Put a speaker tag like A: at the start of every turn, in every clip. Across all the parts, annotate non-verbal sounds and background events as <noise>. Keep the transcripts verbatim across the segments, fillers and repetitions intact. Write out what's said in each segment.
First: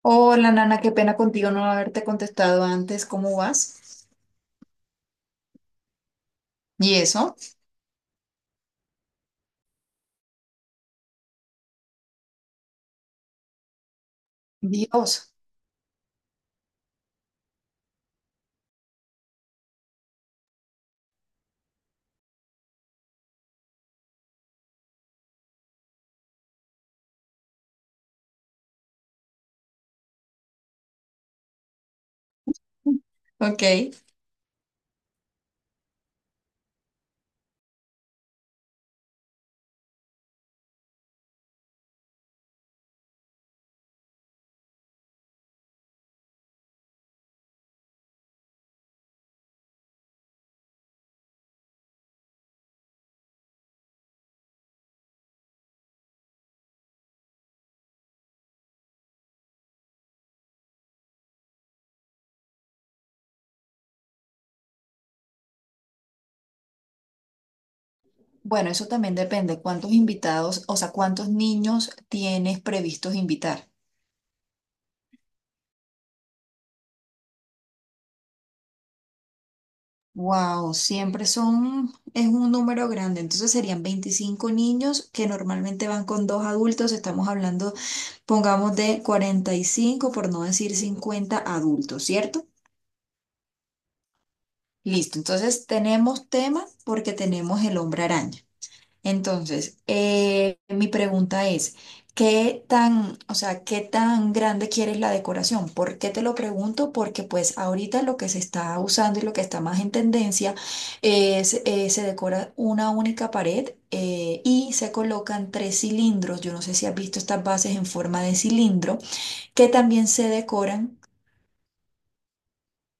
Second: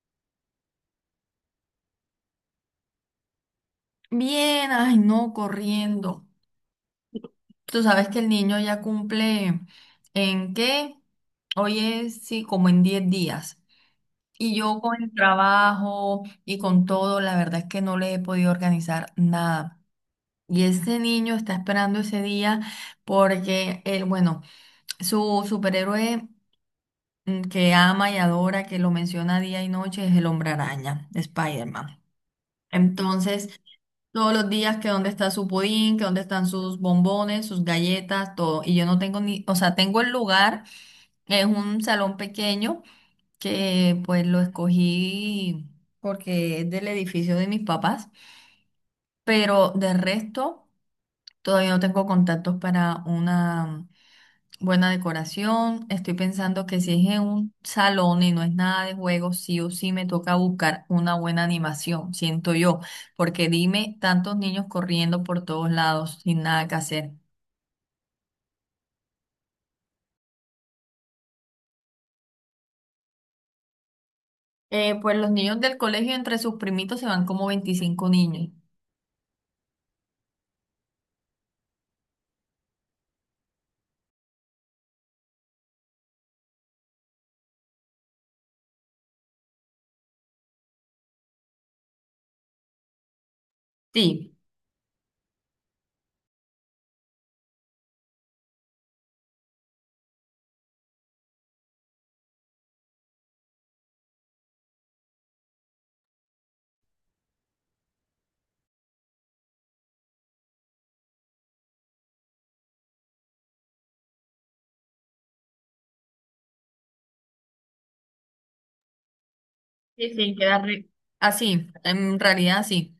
A: Hola, Nana, qué pena contigo no haberte contestado antes. ¿Cómo vas?
B: Bien, ay no, corriendo.
A: ¿Y eso?
B: Tú sabes que el niño ya cumple en qué, hoy es, sí, como en diez días. Y yo con el
A: Dios.
B: trabajo y con todo, la verdad es que no le he podido organizar nada. Y ese niño está esperando ese día porque él, bueno, su superhéroe mm, que ama y adora, que lo menciona día y noche, es el Hombre Araña, Spider-Man. Entonces,
A: Ok.
B: todos los días que dónde está su pudín, que dónde están sus bombones, sus galletas, todo. Y yo no tengo ni, o sea, tengo el lugar, es un salón pequeño que pues lo escogí porque es del edificio de mis papás, pero de resto todavía no tengo contactos para una buena decoración. Estoy pensando que si es en un salón y no es nada de juegos, sí o sí me toca buscar una buena animación, siento yo, porque dime, tantos niños corriendo por todos lados sin nada que hacer.
A: Bueno, eso también depende. ¿Cuántos invitados, o sea, cuántos niños tienes previstos invitar?
B: Eh, pues los niños del colegio entre sus primitos se van como veinticinco niños.
A: Wow, siempre son, es un número grande. Entonces serían veinticinco niños que normalmente van con dos adultos. Estamos hablando, pongamos, de cuarenta y cinco, por no decir cincuenta adultos, ¿cierto?
B: Sí,
A: Listo. Entonces tenemos tema porque tenemos el hombre araña. Entonces, eh, mi pregunta es, ¿qué tan, o sea, qué tan grande quieres la decoración? ¿Por qué te lo pregunto? Porque pues ahorita lo que se está usando y lo que está más en tendencia es, eh, se decora una única pared eh, y se colocan tres cilindros. Yo no sé si has visto estas bases en forma de cilindro que también
B: sí,
A: se
B: sí, queda re-
A: decoran.
B: así, en realidad sí.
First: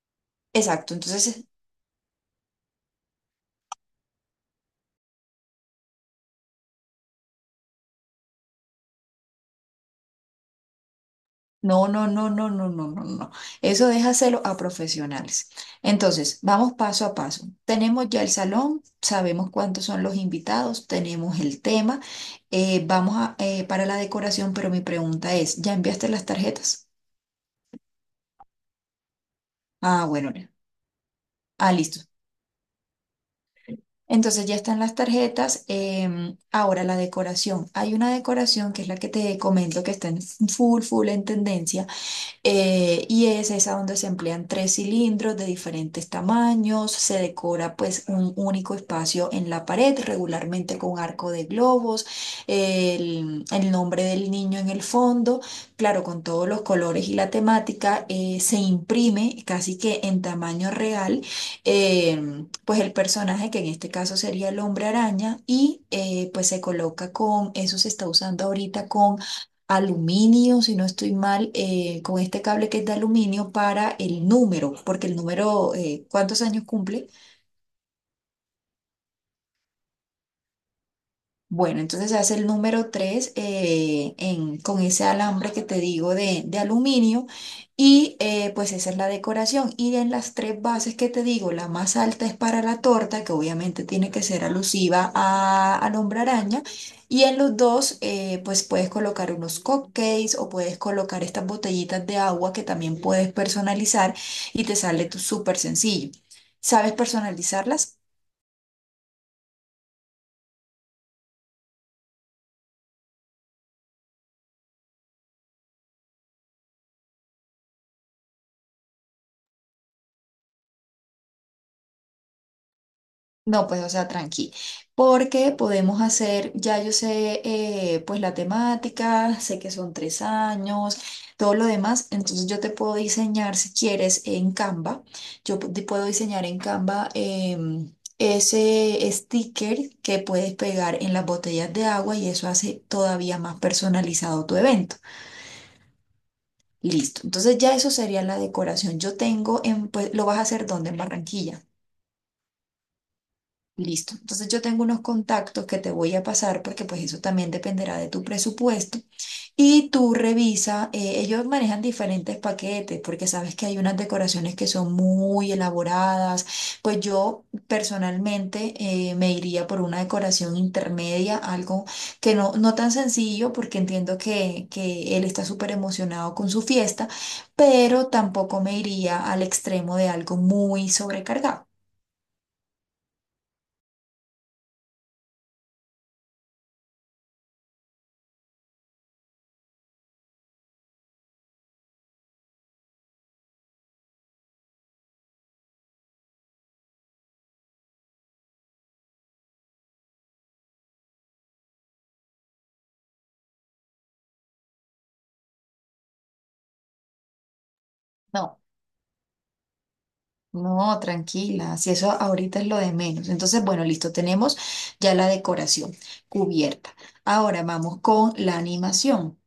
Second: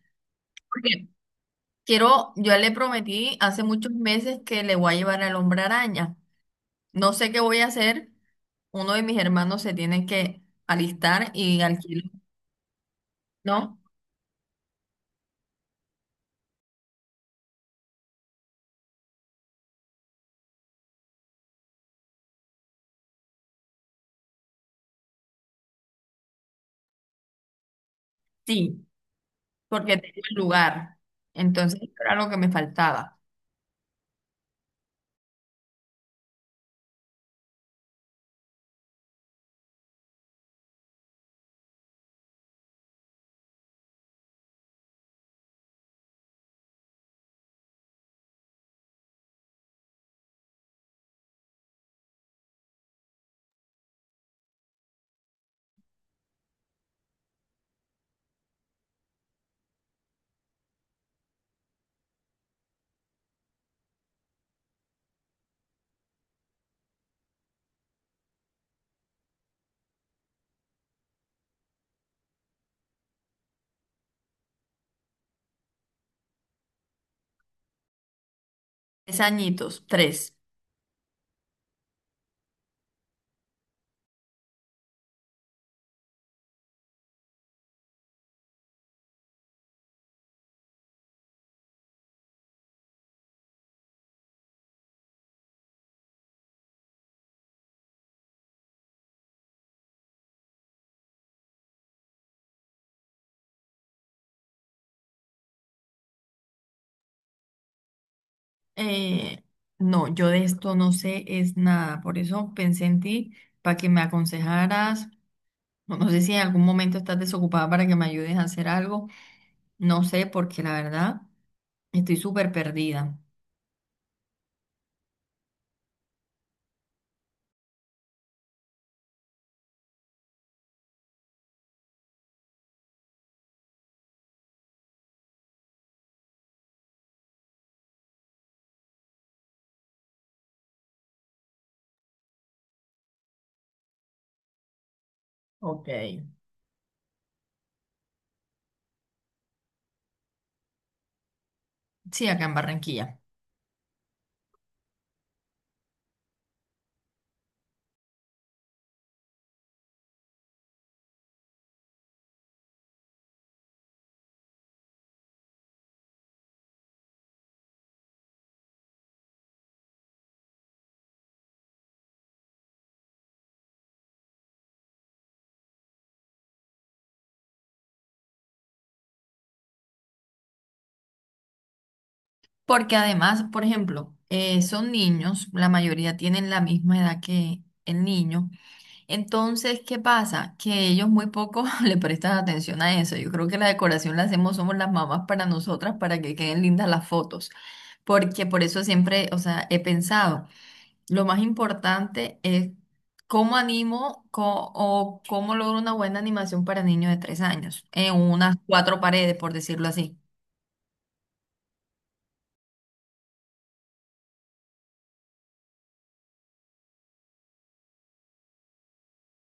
A: Exacto,
B: Porque
A: entonces
B: quiero, yo le prometí hace muchos meses que le voy a llevar al hombre araña. No sé qué voy a hacer. Uno de mis hermanos se tiene que alistar y
A: no, no,
B: alquilar,
A: no, no, no, no, no, no.
B: ¿no?
A: Eso déjaselo a profesionales. Entonces, vamos paso a paso. Tenemos ya el salón, sabemos cuántos son los invitados, tenemos el tema, eh, vamos a, eh, para la decoración, pero mi pregunta es, ¿ya enviaste las tarjetas?
B: Sí, porque
A: Ah,
B: tengo
A: bueno,
B: el
A: ya.
B: lugar.
A: Ah,
B: Entonces,
A: listo.
B: esto era lo que me faltaba.
A: Entonces ya están las tarjetas. Em, ahora la decoración. Hay una decoración que es la que te comento que está en full, full en tendencia. Eh, y es esa donde se emplean tres cilindros de diferentes tamaños, se decora pues un único espacio en la pared, regularmente con arco de globos, el, el nombre del niño en el fondo, claro, con todos los colores y la temática, eh, se imprime casi que en tamaño real, eh, pues el personaje que en este caso sería el hombre araña y eh, pues se coloca con, eso se está usando ahorita con aluminio, si no estoy mal, eh, con este cable que es de aluminio para el número, porque el número, eh, ¿cuántos años cumple?
B: Tres añitos, tres.
A: Bueno, entonces hace el número tres con ese alambre que te digo de, de aluminio y eh, pues esa es la decoración. Y en las tres bases que te digo, la más alta es para la torta, que obviamente tiene que ser alusiva a, al hombre araña. Y en los dos, eh, pues puedes colocar unos cupcakes o puedes colocar estas botellitas de agua que también puedes personalizar y te sale tú súper sencillo. ¿Sabes personalizarlas?
B: Eh, no, yo de esto no sé es nada. Por eso pensé en ti para que me aconsejaras. No, no sé si en algún momento estás desocupada para que me ayudes a hacer algo. No sé, porque la verdad estoy súper perdida.
A: No, pues, o sea, tranqui, porque podemos hacer, ya yo sé, eh, pues la temática, sé que son tres años, todo lo demás, entonces yo te puedo diseñar, si quieres, en Canva, yo pu- te puedo diseñar en Canva, em, ese sticker que puedes pegar en las botellas de agua y eso hace todavía más personalizado tu evento.
B: Ok.
A: Listo, entonces ya eso sería la decoración. Yo tengo, en, pues, lo vas a hacer ¿dónde? En Barranquilla.
B: Sí, acá en Barranquilla.
A: Listo. Entonces yo tengo unos contactos que te voy a pasar porque pues eso también dependerá de tu presupuesto. Y tú revisa, eh, ellos manejan diferentes paquetes porque sabes que hay unas decoraciones que son muy elaboradas. Pues yo personalmente eh, me iría por una decoración intermedia, algo que no, no tan sencillo porque entiendo que, que él está súper emocionado con su fiesta, pero tampoco me iría al extremo de algo muy sobrecargado.
B: Porque además, por ejemplo, eh, son niños, la mayoría tienen la misma edad que el niño. Entonces, ¿qué pasa? Que ellos muy poco <laughs> le prestan atención a eso. Yo creo que la decoración la hacemos, somos las mamás para nosotras, para que queden lindas las fotos. Porque por eso siempre, o sea, he pensado, lo más importante es cómo animo co- o cómo logro una buena animación para niños de tres años, en unas
A: No,
B: cuatro paredes, por decirlo así.
A: no, tranquila, si eso ahorita es lo de menos. Entonces, bueno, listo, tenemos ya la decoración cubierta. Ahora vamos con la animación.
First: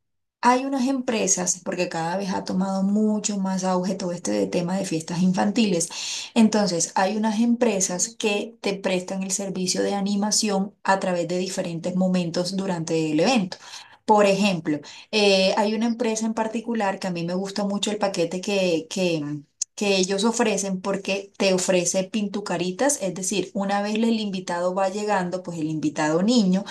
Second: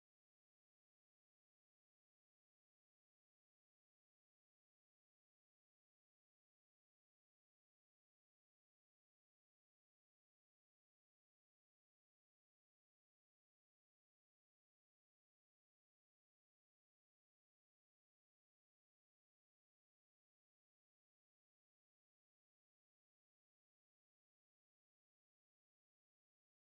A: Hay unas empresas, porque cada vez ha tomado mucho más auge todo este de tema de fiestas infantiles. Entonces, hay unas empresas que te prestan el servicio de animación a través de diferentes momentos durante el evento. Por ejemplo, eh, hay una empresa en particular que a mí me gusta mucho el paquete que, que que ellos ofrecen porque te ofrece pintucaritas, es decir, una vez el invitado va llegando, pues el invitado niño,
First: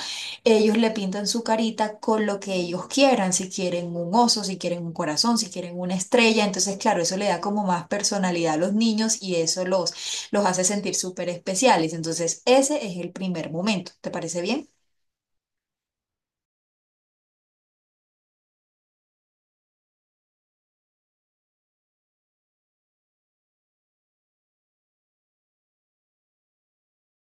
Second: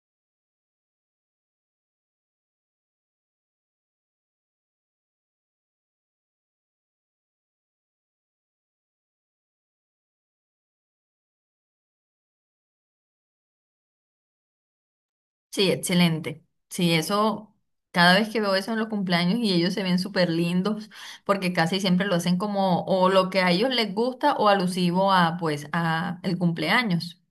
A: ellos le pintan su carita con lo que ellos quieran, si quieren un oso, si quieren un corazón, si quieren una estrella, entonces claro, eso le da como más personalidad a los niños y eso los, los hace sentir súper especiales, entonces ese es el primer momento, ¿te parece bien?
B: Sí, excelente. Sí, eso, cada vez que veo eso en los cumpleaños y ellos se ven súper lindos, porque casi siempre lo hacen como o lo que a ellos les gusta o alusivo a pues a el cumpleaños.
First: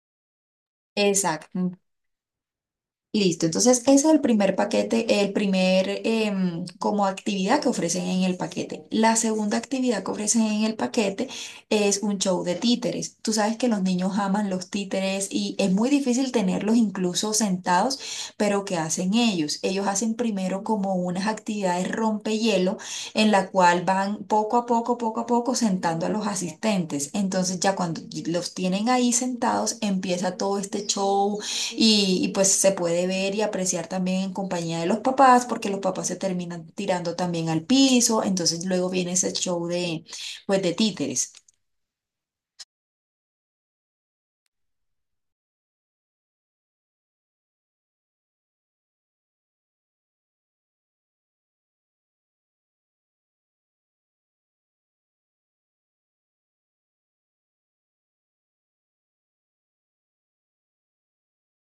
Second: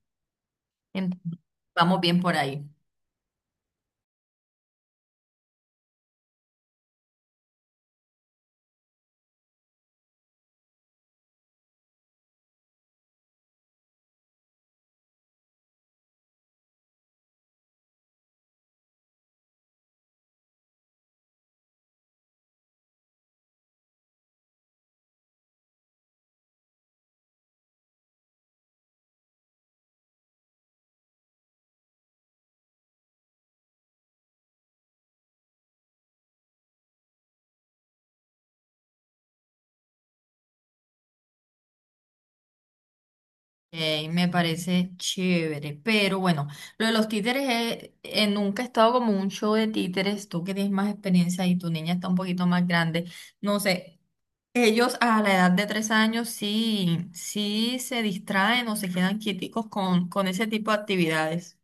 B: Entonces,
A: Exacto.
B: vamos bien por ahí.
A: Listo, entonces ese es el primer paquete, el primer em, como actividad que ofrecen en el paquete. La segunda actividad que ofrecen en el paquete es un show de títeres. Tú sabes que los niños aman los títeres y es muy difícil tenerlos incluso sentados, pero ¿qué hacen ellos? Ellos hacen primero como unas actividades rompehielo en la cual van poco a poco, poco a poco sentando a los asistentes. Entonces ya cuando los tienen ahí sentados empieza todo este show y, y pues se puede ver y apreciar también en compañía de los papás, porque los papás se terminan tirando también al piso, entonces luego viene ese show de, pues, de títeres.
B: Ok, me parece chévere, pero bueno, lo de los títeres, eh, eh, nunca he estado como en un show de títeres, tú que tienes más experiencia y tu niña está un poquito más grande, no sé, ellos a la edad de tres años sí, sí se distraen o se quedan quieticos con, con ese tipo de actividades.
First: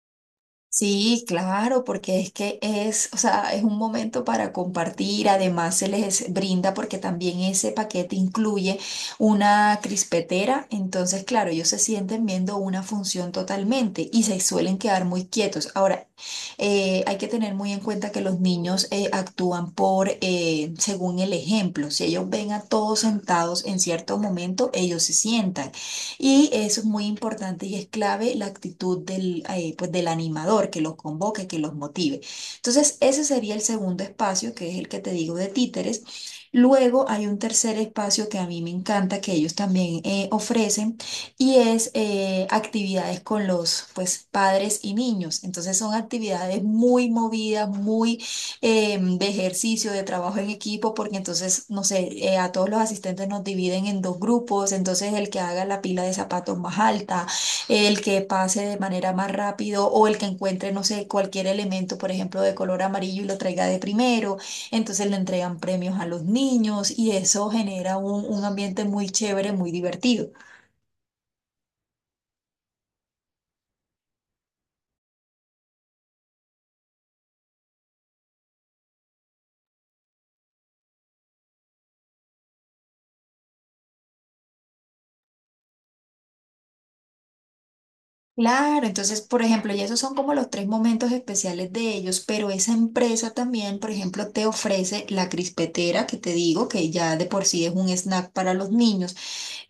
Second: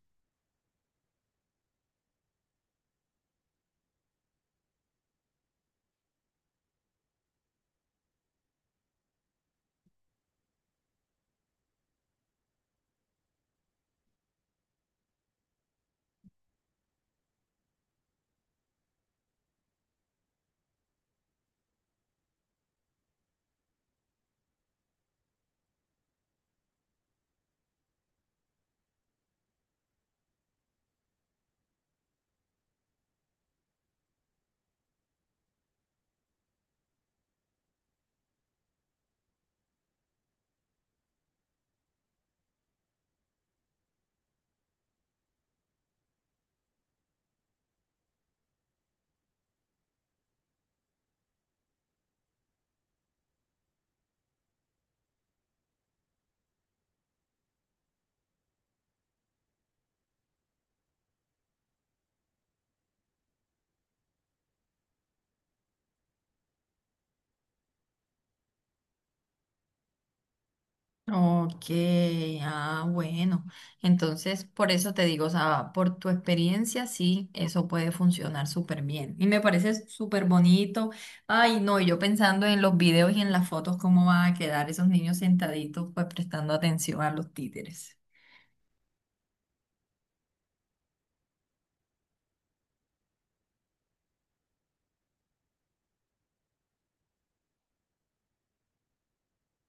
A: Sí, claro, porque es que es, o sea, es un momento para compartir. Además, se les brinda porque también ese paquete incluye una crispetera. Entonces, claro, ellos se sienten viendo una función totalmente y se suelen quedar muy quietos. Ahora, eh, hay que tener muy en cuenta que los niños eh, actúan por eh, según el ejemplo. Si ellos ven a todos sentados en cierto momento, ellos se sientan. Y eso es muy importante y es clave la actitud del, eh, pues, del animador que los convoque, que los motive. Entonces, ese sería el segundo espacio, que es el que te digo de títeres. Luego hay un tercer espacio que a mí me encanta, que ellos también eh, ofrecen, y es eh, actividades con los pues, padres y niños. Entonces son actividades muy movidas, muy eh, de ejercicio, de trabajo en equipo, porque entonces, no sé, eh, a todos los asistentes nos dividen en dos grupos, entonces el que haga la pila de zapatos más alta, el que pase de manera más rápido o el que encuentre, no sé, cualquier elemento, por ejemplo, de color amarillo y lo traiga de primero, entonces le entregan premios a los niños y eso genera un, un ambiente muy chévere, muy divertido.
B: Ok, ah, bueno. Entonces, por eso te digo, o sea, por tu experiencia, sí, eso puede funcionar súper bien. Y me parece súper bonito. Ay, no, y yo pensando en los videos y en las fotos, cómo van a quedar esos niños sentaditos, pues prestando atención a los títeres.
A: Claro, entonces, por ejemplo, y esos son como los tres momentos especiales de ellos, pero esa empresa también, por ejemplo, te ofrece la crispetera que te digo, que ya de por sí es un snack para los niños.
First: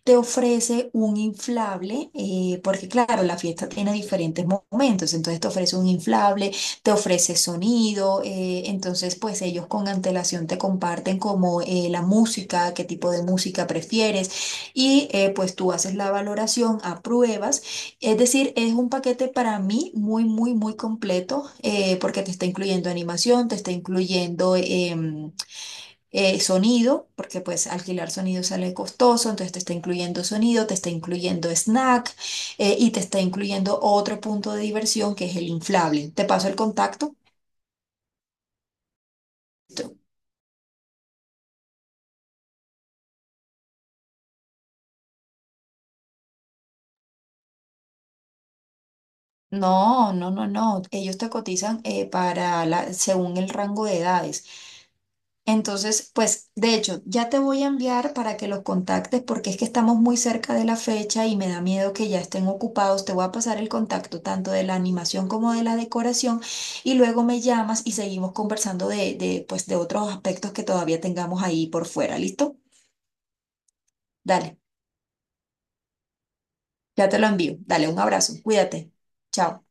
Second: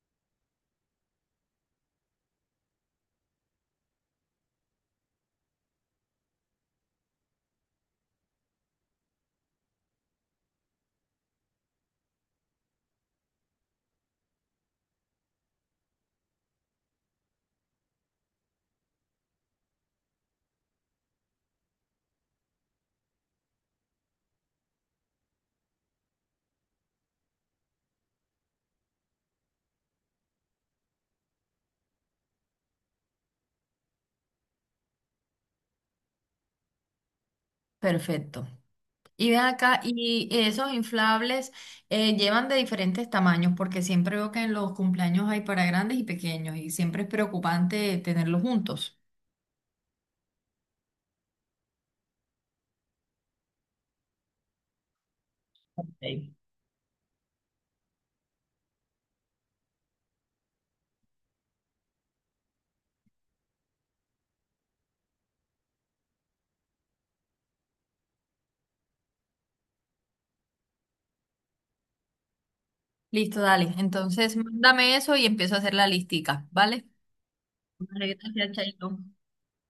A: Te ofrece un inflable, eh, porque claro, la fiesta tiene diferentes mo- momentos, entonces te ofrece un inflable, te ofrece sonido, eh, entonces pues ellos con antelación te comparten como eh, la música, qué tipo de música prefieres y eh, pues tú haces la valoración, apruebas, es decir, es un paquete para mí muy, muy, muy completo, eh, porque te está incluyendo animación, te está incluyendo, em, eh, sonido, porque pues alquilar sonido sale costoso, entonces te está incluyendo sonido, te está incluyendo snack, eh, y te está incluyendo otro punto de diversión que es el inflable. Te paso el contacto.
B: Perfecto. Y ven acá,
A: Tú,
B: y esos inflables eh, llevan de diferentes tamaños, porque siempre veo que en los cumpleaños hay para grandes y pequeños, y siempre es preocupante tenerlos juntos.
A: No, no, no, no. Ellos te cotizan eh, para la, según el rango de edades. Entonces,
B: Ok.
A: pues, de hecho, ya te voy a enviar para que los contactes porque es que estamos muy cerca de la fecha y me da miedo que ya estén ocupados. Te voy a pasar el contacto tanto de la animación como de la decoración y luego me llamas y seguimos conversando de, de, pues, de otros aspectos que todavía tengamos ahí por fuera. ¿Listo?
B: Listo, dale. Entonces,
A: Dale,
B: mándame eso y empiezo a hacer la listica, ¿vale?
A: ya te lo envío. Dale, un
B: Vale,
A: abrazo.
B: gracias,
A: Cuídate.
B: Chaito.
A: Chao.